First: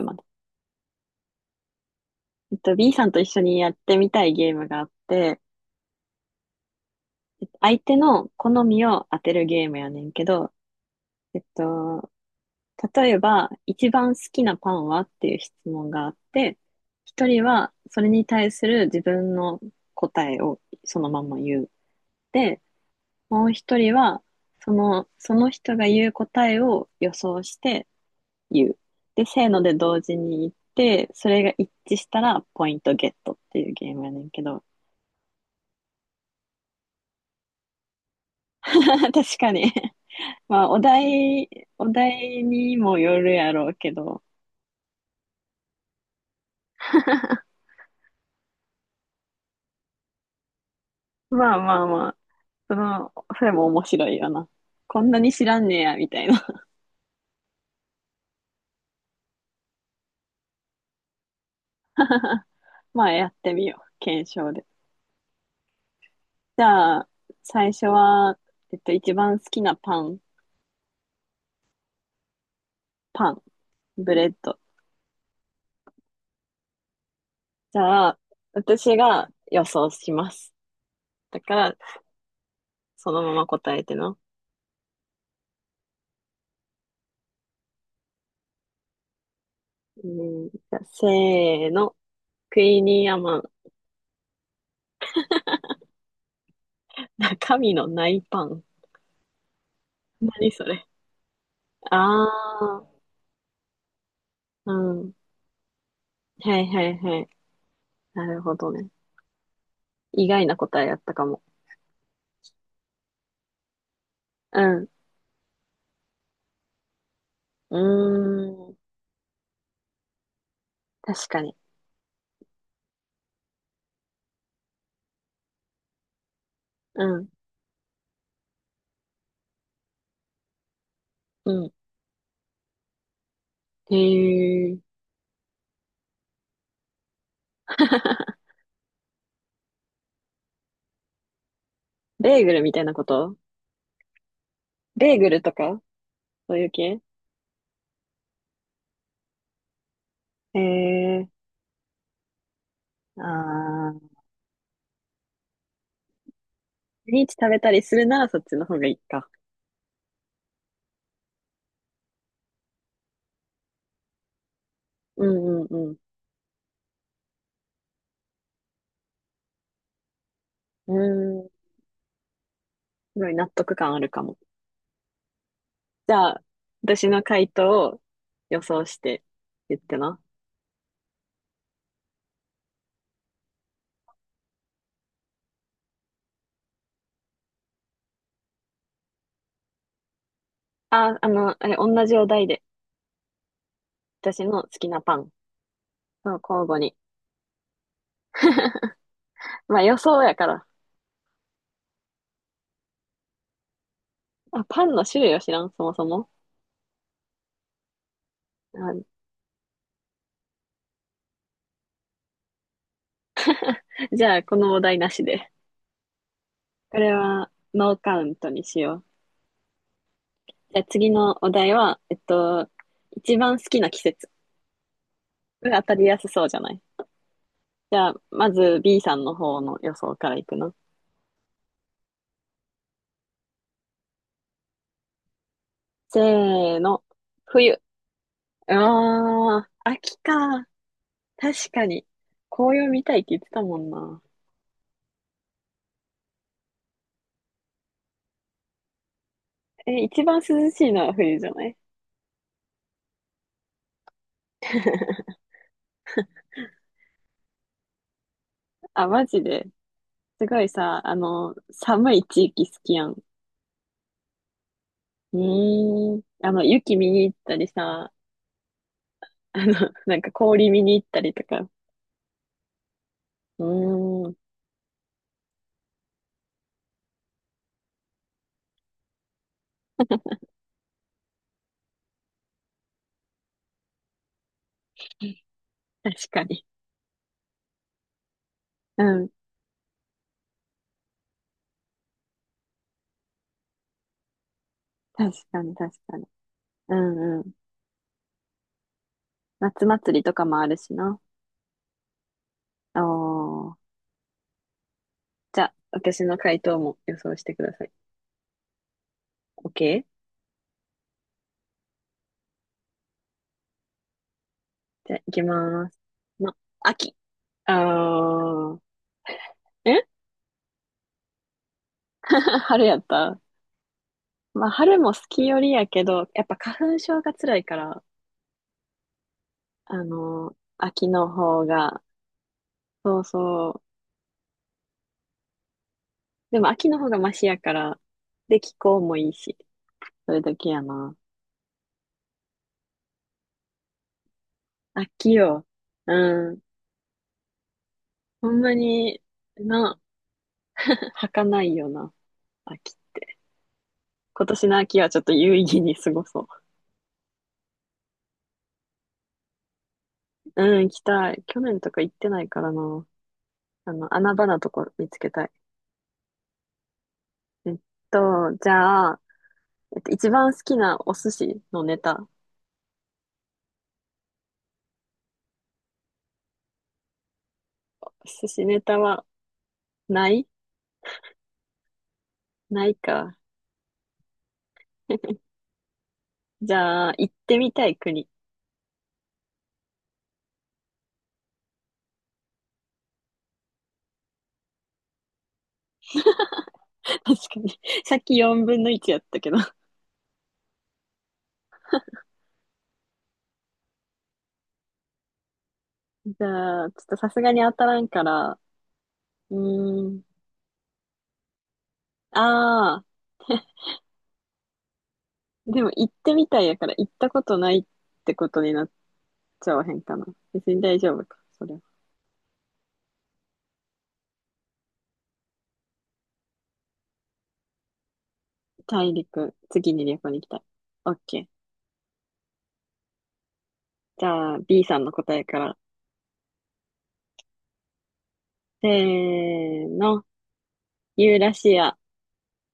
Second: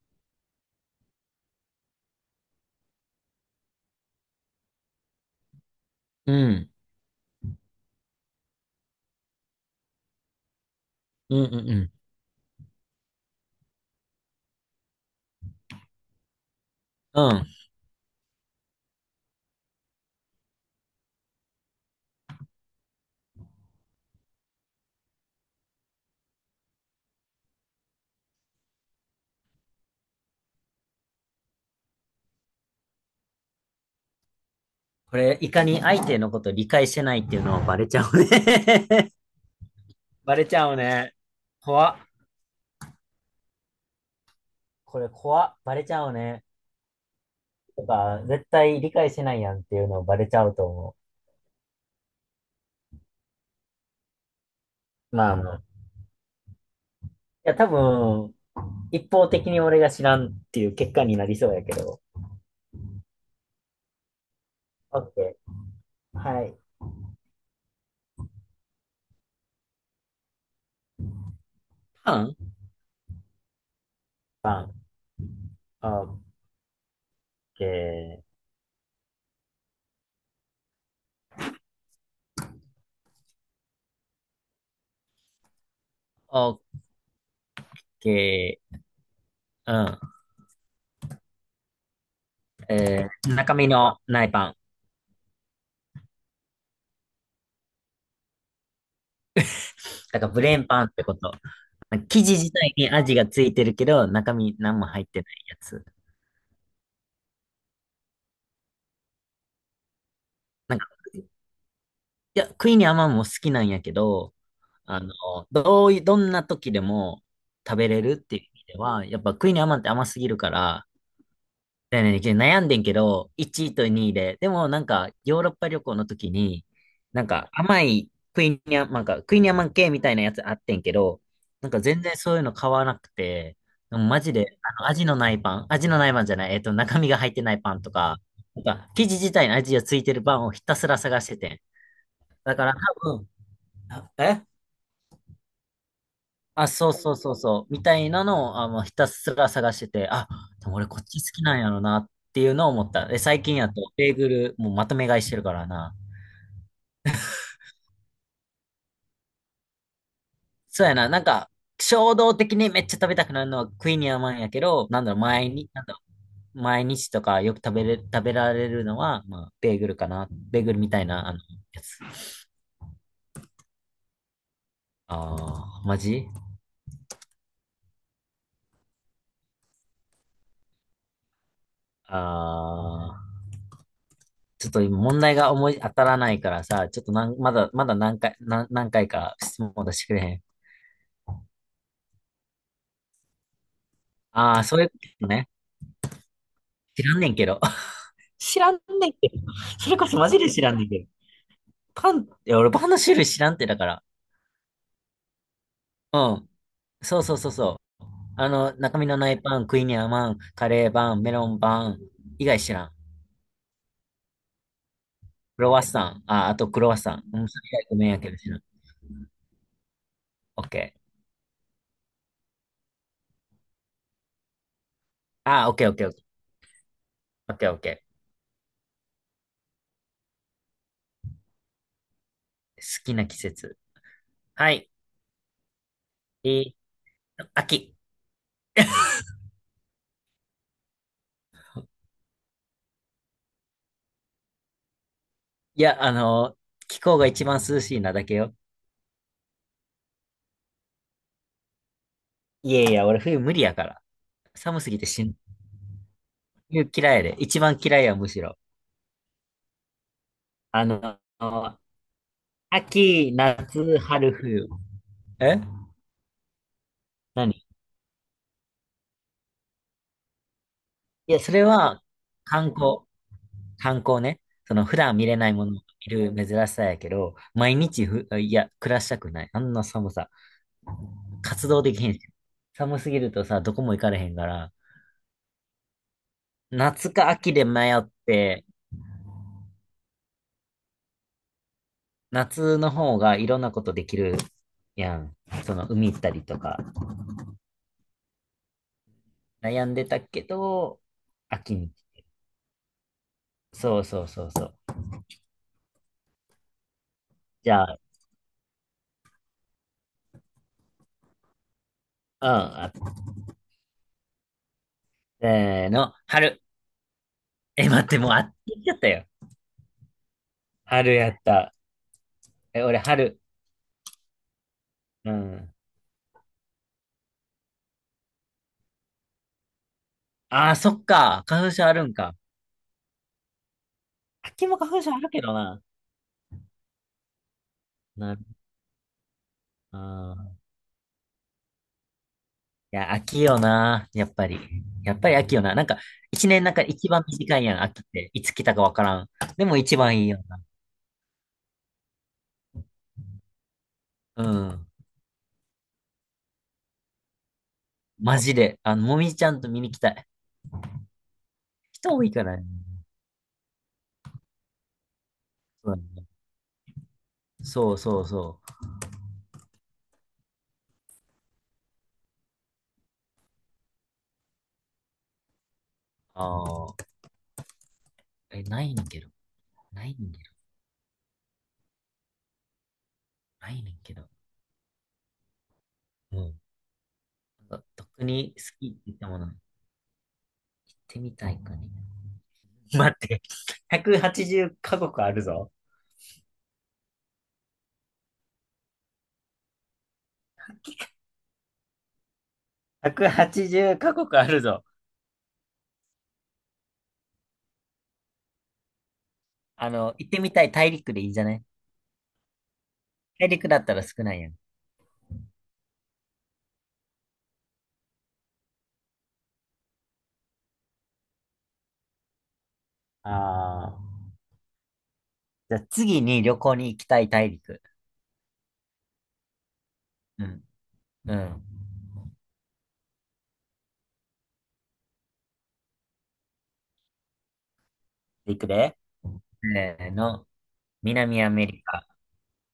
まで。B さんと一緒にやってみたいゲームがあって、うん。相手の好みを当てるゲームやねんけど、うえっんうんうと、例えば、一番好きなパンはっていう質問があって、一ん。うん。人はそれに対する自分の答えをそのまま言う。で、もう一人は、その人が言う答えを予想して言う。で、せーので同時に言って、それが一致したらポイントゲットっていうゲームやねんけど。これ、いかに相手のこと理解してないっていうのはバレちゃうね。 確かに。バレちまゃあ、うね。お怖っ。題にもよるやろうけど、これ怖っ。バレちゃうね。とか、絶対理解してないやんっていうのをバレちゃうと思まあまあまあ、その、それも面白いよな。こんう。なにまあ知まあ。らんねいや、みたいな。や、多分、一方的に俺が知らんっていう結果になりそうやけど。まあ、やってみよう。検証で。オッケー。はい。じゃあ、最初は、一番好きなパン、パンパン、ブレッパド。ン。オッケじゃあ、ー。私が予想します。だから、そのまま答えての。オッケー。ううん。ん、じゃあせーの。クイニーアマン。中身のないパン。神の内パン。だからブ何レーそンパンれ。ってこと。なんか生あ地自体にー、味がついてるけど、中身う何も入っん。てないやつ。はいはいはい。なるほどね。意外ななん答か、えやったいかも。や、クイニーアマンも好きなんやけど、うん。あの、どうい、どんな時でもう食べれるっていう意味ーん。では、やっぱクイニーアマンって甘すぎるから、確かに。だよね、悩んでんけど、1位と2位で、でもなんか、ヨーロッパ旅行の時に、うなんん。か甘いクイニャ、なんかクイニャマン系みたいなやつあってんけど、うなん。んか全然そういうの買わなくて、へでもマジで、え。味のないパン、味のないパンじゃない、中身が入ってないパンとか、なんか、生地自体の味がついてるパンをひたすら探しててん。ベーグだルかみらたいな多こ分、と、えベーグルとかそういあ、うそう系？そうそうそう、みたいなのを、あ、もうひたすら探してて、あ、へでも俺こっち好え。きなんやろなっていうのを思った。で、最近やと、あベー。ーグル、もうまとめ買いしてるからな。毎日食べたりするならそっちの方がいいか。そうやな、なんか、衝動的にめっちゃ食べたくなるのはクイニーアマンやけど、なんだろう、う毎ん日、うなんんだうろう、毎日とかよく食べられるのは、まあ、ベーグルかな。ベーグルみん。たいな、あの、うーん。やつ。すごい納得感あるかも。ああ、マじゃジ。あ、私の回答を予想して言ってな。ああー、ちょっと今問題が思い当たらないからさ、ちょっとまだ何回か質問出してくれへん？あ、あれ、同じお題で。私あのあ、好そういきうこなパとン。ね。そう、交互に。知らんねんけど。知らんねんけど。ま あそ予れこそ想マやジかで知ら。らんねんけど。パン、いや、俺パンの種類知らんってだから。あ、パンの種類を知らん、そもそうも。ん。そうそうそうそう。あの、中あ、身のないパン、クイニャマン、カレーパン、メロンパン、以外知らん。じゃあ、このお題なしで。クロワッサン、あ、あとクロワこッれサン。うん、は、それ以外ノごーめんカやウけンどト知らにん。しよう。オッじゃあ、ケ次ー。のお題は、一番好きな季節。こあ、れオッ当ケーオたッケりーオッやケすー。そうじゃない？オッケーオッじケゃあ、まず B さんの方の予想からいくの？ー。好きな季節。はい。えーせーの、冬。秋。ああ、秋か。確かに。紅葉見たいって言ってたもんな。いや、あの、気候が一番涼しいなだけよ。え、一番涼しいのは冬じゃない？ いやいや、俺冬無理やから。寒すぎて 死ぬ。冬嫌いやで。一番嫌いや、むしろ。あ、マジで。すごいあさ、あの、の、寒い地域好きやん。秋、夏、春、冬。うえ、ーん。あの、雪見に行ったり何。さ、あの、なんか氷見に行ったりいや、とそれか。は観光。う観光ーん。ね。その普段見れないものを見る珍しさやけど、毎日ふ、いや、暮らしたくない。あんな寒さ。活動できへんし。寒すぎるとさ、どこも行かれへんから、確かに。夏か秋で迷って、うん。夏の方がいろんなことできるや確ん。かに、その確海か行っに。たりとか。うんうん。夏悩んで祭たりとけかもあるしど、な。秋に。おー。そうそうそうそう。じゃあ、私の回答も予想してくじだゃさい。あ、OK？ うん、じゃあ、行きせまーす。の、ま、春。秋。あえ、待って、もうあっち行っちー。ゃったよ。え？ 春やった。え、春や俺、った。春。まあ、春も好うきよりん。やけど、やっぱ花粉症が辛いから、ああ、そっ秋のか。方花粉症あが、るんか？そうそう。秋も花粉症あるけどな。でも秋の方がマシやから、なる。で、気候もいいし、そあれー、だけやな。いや、秋よな。やっぱり。やっぱ秋り秋よよ。な。なんか、一うん。年なんか一番短いやん、秋って。いほつん来またかわかに、らん。でも一な、番いいよ 儚いよな、秋。な。う今年のん。秋はちょっと有意義に過ごそマジで。あの、もみじちゃんと見に来たい。う。うん、行きたい。去年とか行人っ多ていなかいらかね。らな。あの、穴場なとこ見つけたい。そうだね、えっそうそうそじう。ゃあ、一番好きなお寿司のネタ。ああ、寿司ネないタねんけは、ど。ないねなんけい？ど。ないか。ないねんけど。うん。じゃあ、行ってみたい特国。に好きって言ったもの、行ってみたいかね。待って、180カ国あるぞ。確かに。さっき4分の1やったけど。180カ国あるぞ。じゃあ、ちょっとさすがに当たらんから、うあーの、ん。行ってみたい大陸でいいじゃない？ああ、大陸だったら少ないやん。でも行ってみたいやから行ったことないってことになっちゃわへんかな。別に大丈夫か、それは。ああ。じゃあ次に旅行に行きたい大陸。大陸、次に旅行に行うきたい。ん。オッうケー。ん。じゃあ、B さんの答えから。いくせでーせーの、の、ユー南アラメシリア。カ。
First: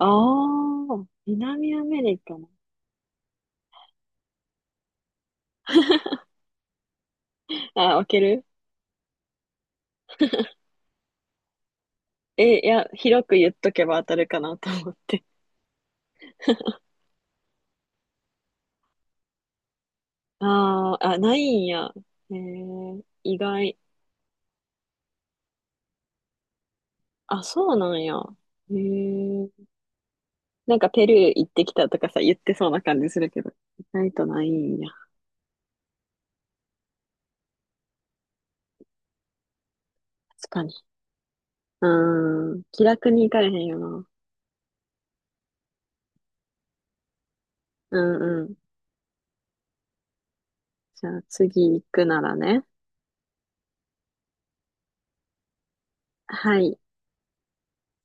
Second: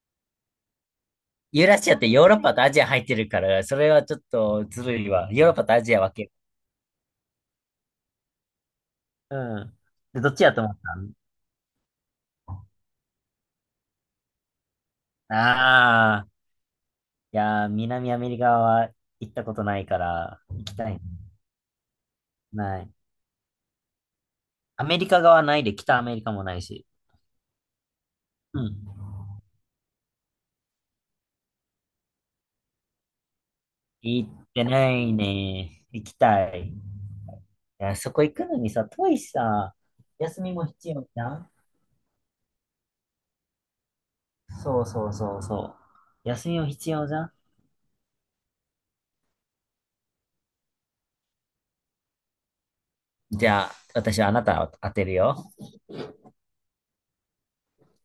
おー、ユー南ラアシアっメてリヨーカロッの。パとアジア入ってるから、それはちょっとずるいわ。ヨーロッパとアジア分ける。あ置ける。うん。でどっちやと思った？え、いや、広く言っとけば当たるかなと思って。あいやー、南アメリカは行ったことないから、行きたあいね。ー、あ、ないんや。えない。ー、意外。アメリカ側ないで、北アメリカもないし。あ、そうなんや。うへん。え。なんかペルー行ってきたとかさ、言ってそうな感じするけど、意外と行なっいてんなや。いね。行きたい。いや、そこ行くのにさ、遠いしさ、休確みかもに。必要じゃん。うーん。気楽に行かれへんよな。そうそうそうそう。休みも必要じゃん。うんうん。じゃあ次行くならね。じゃあ、私はあなたを当てるよ。はい。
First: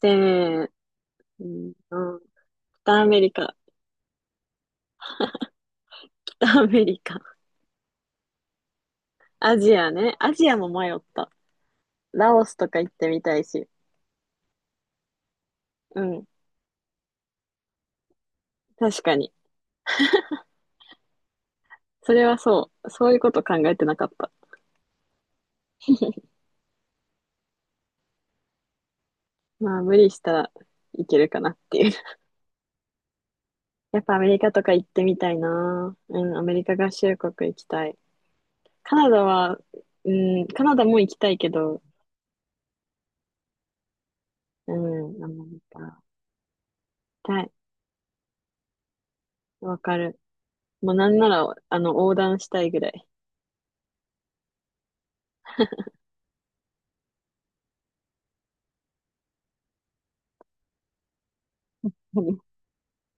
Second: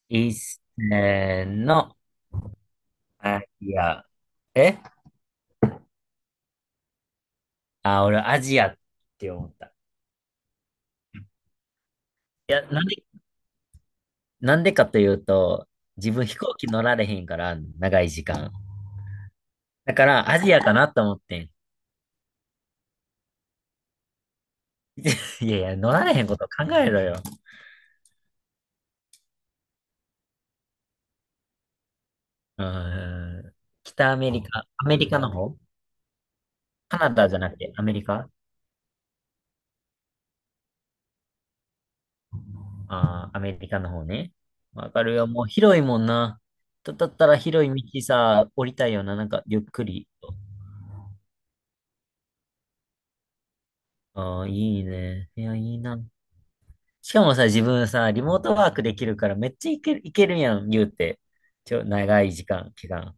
せいっせーーの、の。北アメリアカ。ジア。え北アメリカ。あ、俺アジアって思っアた。ジアね。アジアも迷った。ラオいスや、とかなん行っでてみたいし。なんでかというと、う自ん。分飛行機乗られへんから、長い時間。確かに。だから、アジアかなと思ってん。それはそう。そういうこと考えてなかった。いやいや、乗られへんこと考えろよ。まあ、無理したらいけるかなっていう。うーん。やっ北ぱアアメメリリカとカ、か行アっメてリみカたのい方。な。うん、アメリカ合カナ衆ダじゃ国な行くきて、アたメい。リカ？カナダは、うん、カナダも行きたいけど、あー、アメリカの方ね。うわかるん、よ。アメもうリカ。広いも行んな。だっきたらたい。広い道さ、降りたいよな。なんか、ゆっわくかり。る。もうなんなら、あの、横断したいぐらい。ああ、いいね。いや、いいな。しかもさ、自分さ、リモートワークできるから、めっちゃいける、いけるやん、言うて。長い時 間、期間。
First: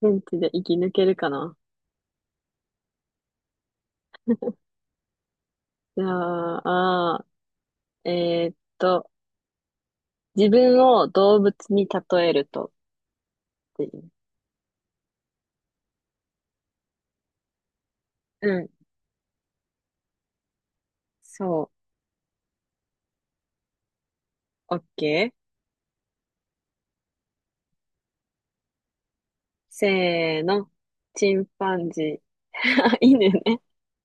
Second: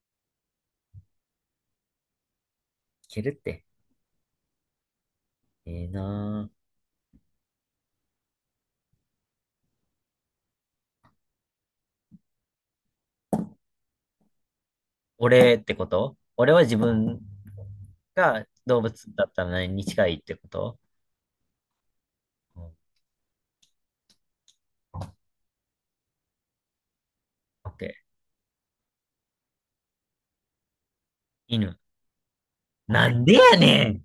現地で生き抜けるかな。けるって。ええじゃなぁ。あ、ーえーっと、自分を動物に例えるとっていう。俺ってこと？俺は自分がうん、動物だったら何に近いってこと？そうん。オう。オッケー。ッケー。せーの。チンパ犬。ンジー。あ、ないいんね。でやねん。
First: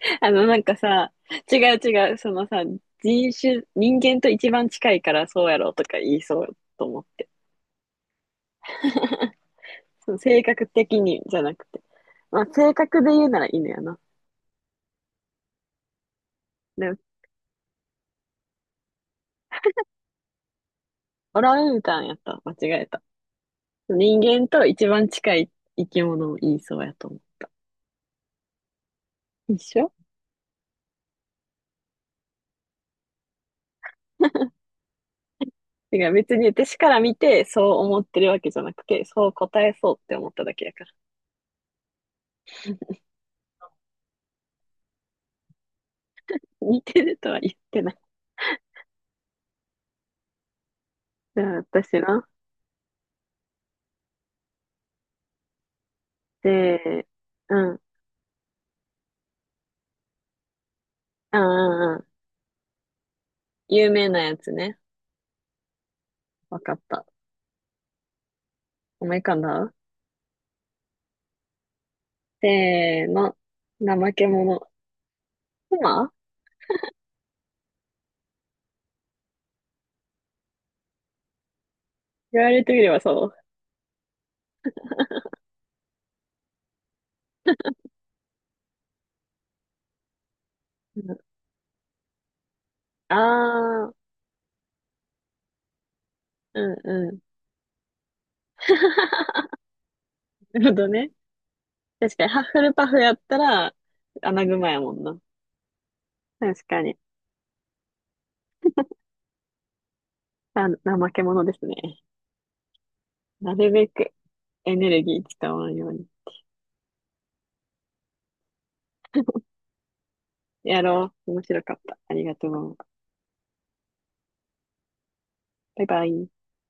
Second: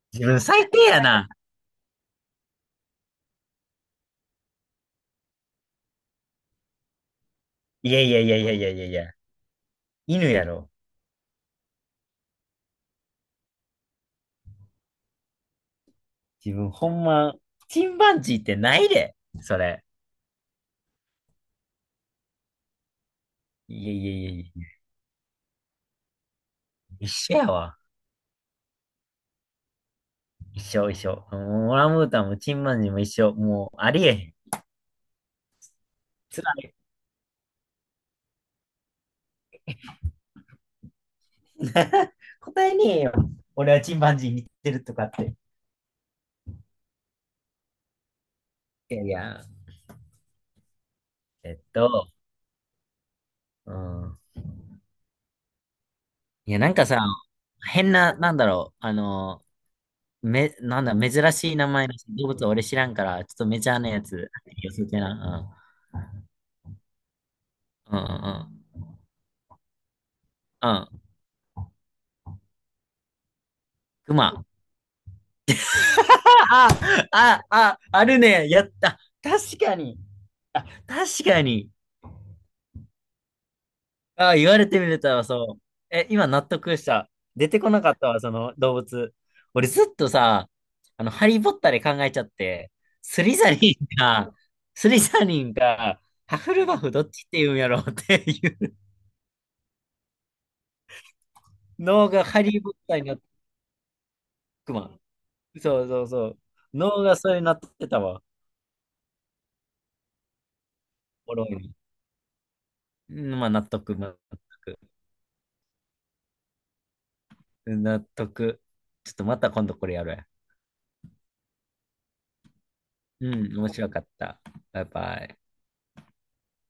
自あ分の、なん最か低やさ、な。違う違う、そのさ、人種、人間と一番近いからそうやろとか言いそうと思って。いやいやいやいやいやいやいや。その犬性や格ろ。的にじゃなくて。まあ、性格で言うなら犬やな。自分ほでも、んま、チンパンジーってないで。それ。オランウータンやった。間違えた。いやいや人いやいや。間と一番近い生き物を言いそうや一と思緒やわ。う。一緒。一緒一緒。もうオランウータンもチンパンジーも一緒。もうありえへん。てか別つにらい。私から見てそう思ってるわけじゃなくて、そう答えそうって思っただけやから。答えねえよ。俺はチンパンジー見てるとかって。似てるとは言ってない。いやいや。うえんっ私と。の。うん。いや、なんかさ、で、うん。変な、なんだろう、なんだ、珍うんしい名う前のんうん。動物は俺知らんから、ちょっとメジャーな有や名なつ、やつ寄ね。せてな。わかった。うん。うんうん思い浮かんだ？うん。うん。せーの。怠クけマ。者。熊？ああ、ああ、あるね。やった。確かに。あ、確かに。言われてみればそう。ああ、言われてみれたわ、そう。え、今納得した。出てこなかったわ、その動物。俺ずっとさ、うあの、ん、ハリー・ポッターで考えちゃって、あスリザリンー、か、スリザリンか、ハフうルんバフどっうん。ちって言うんやろうっていう なるほどね。脳確かがに、ハハッリフー・ポルッパターフにやなっって。たら、穴熊くやもま。んな。そうそうそう。確かに。脳がそれになってたわ。あ、怠けお者もろでいすね。ね。うん、まあな納るべ得、く納エ得。ネルギー使わんように。納得。ちょっとまた今度これやるわ。やろう。面白かった。ありがとう。うん、面白かった。バイバイ。バイバイ。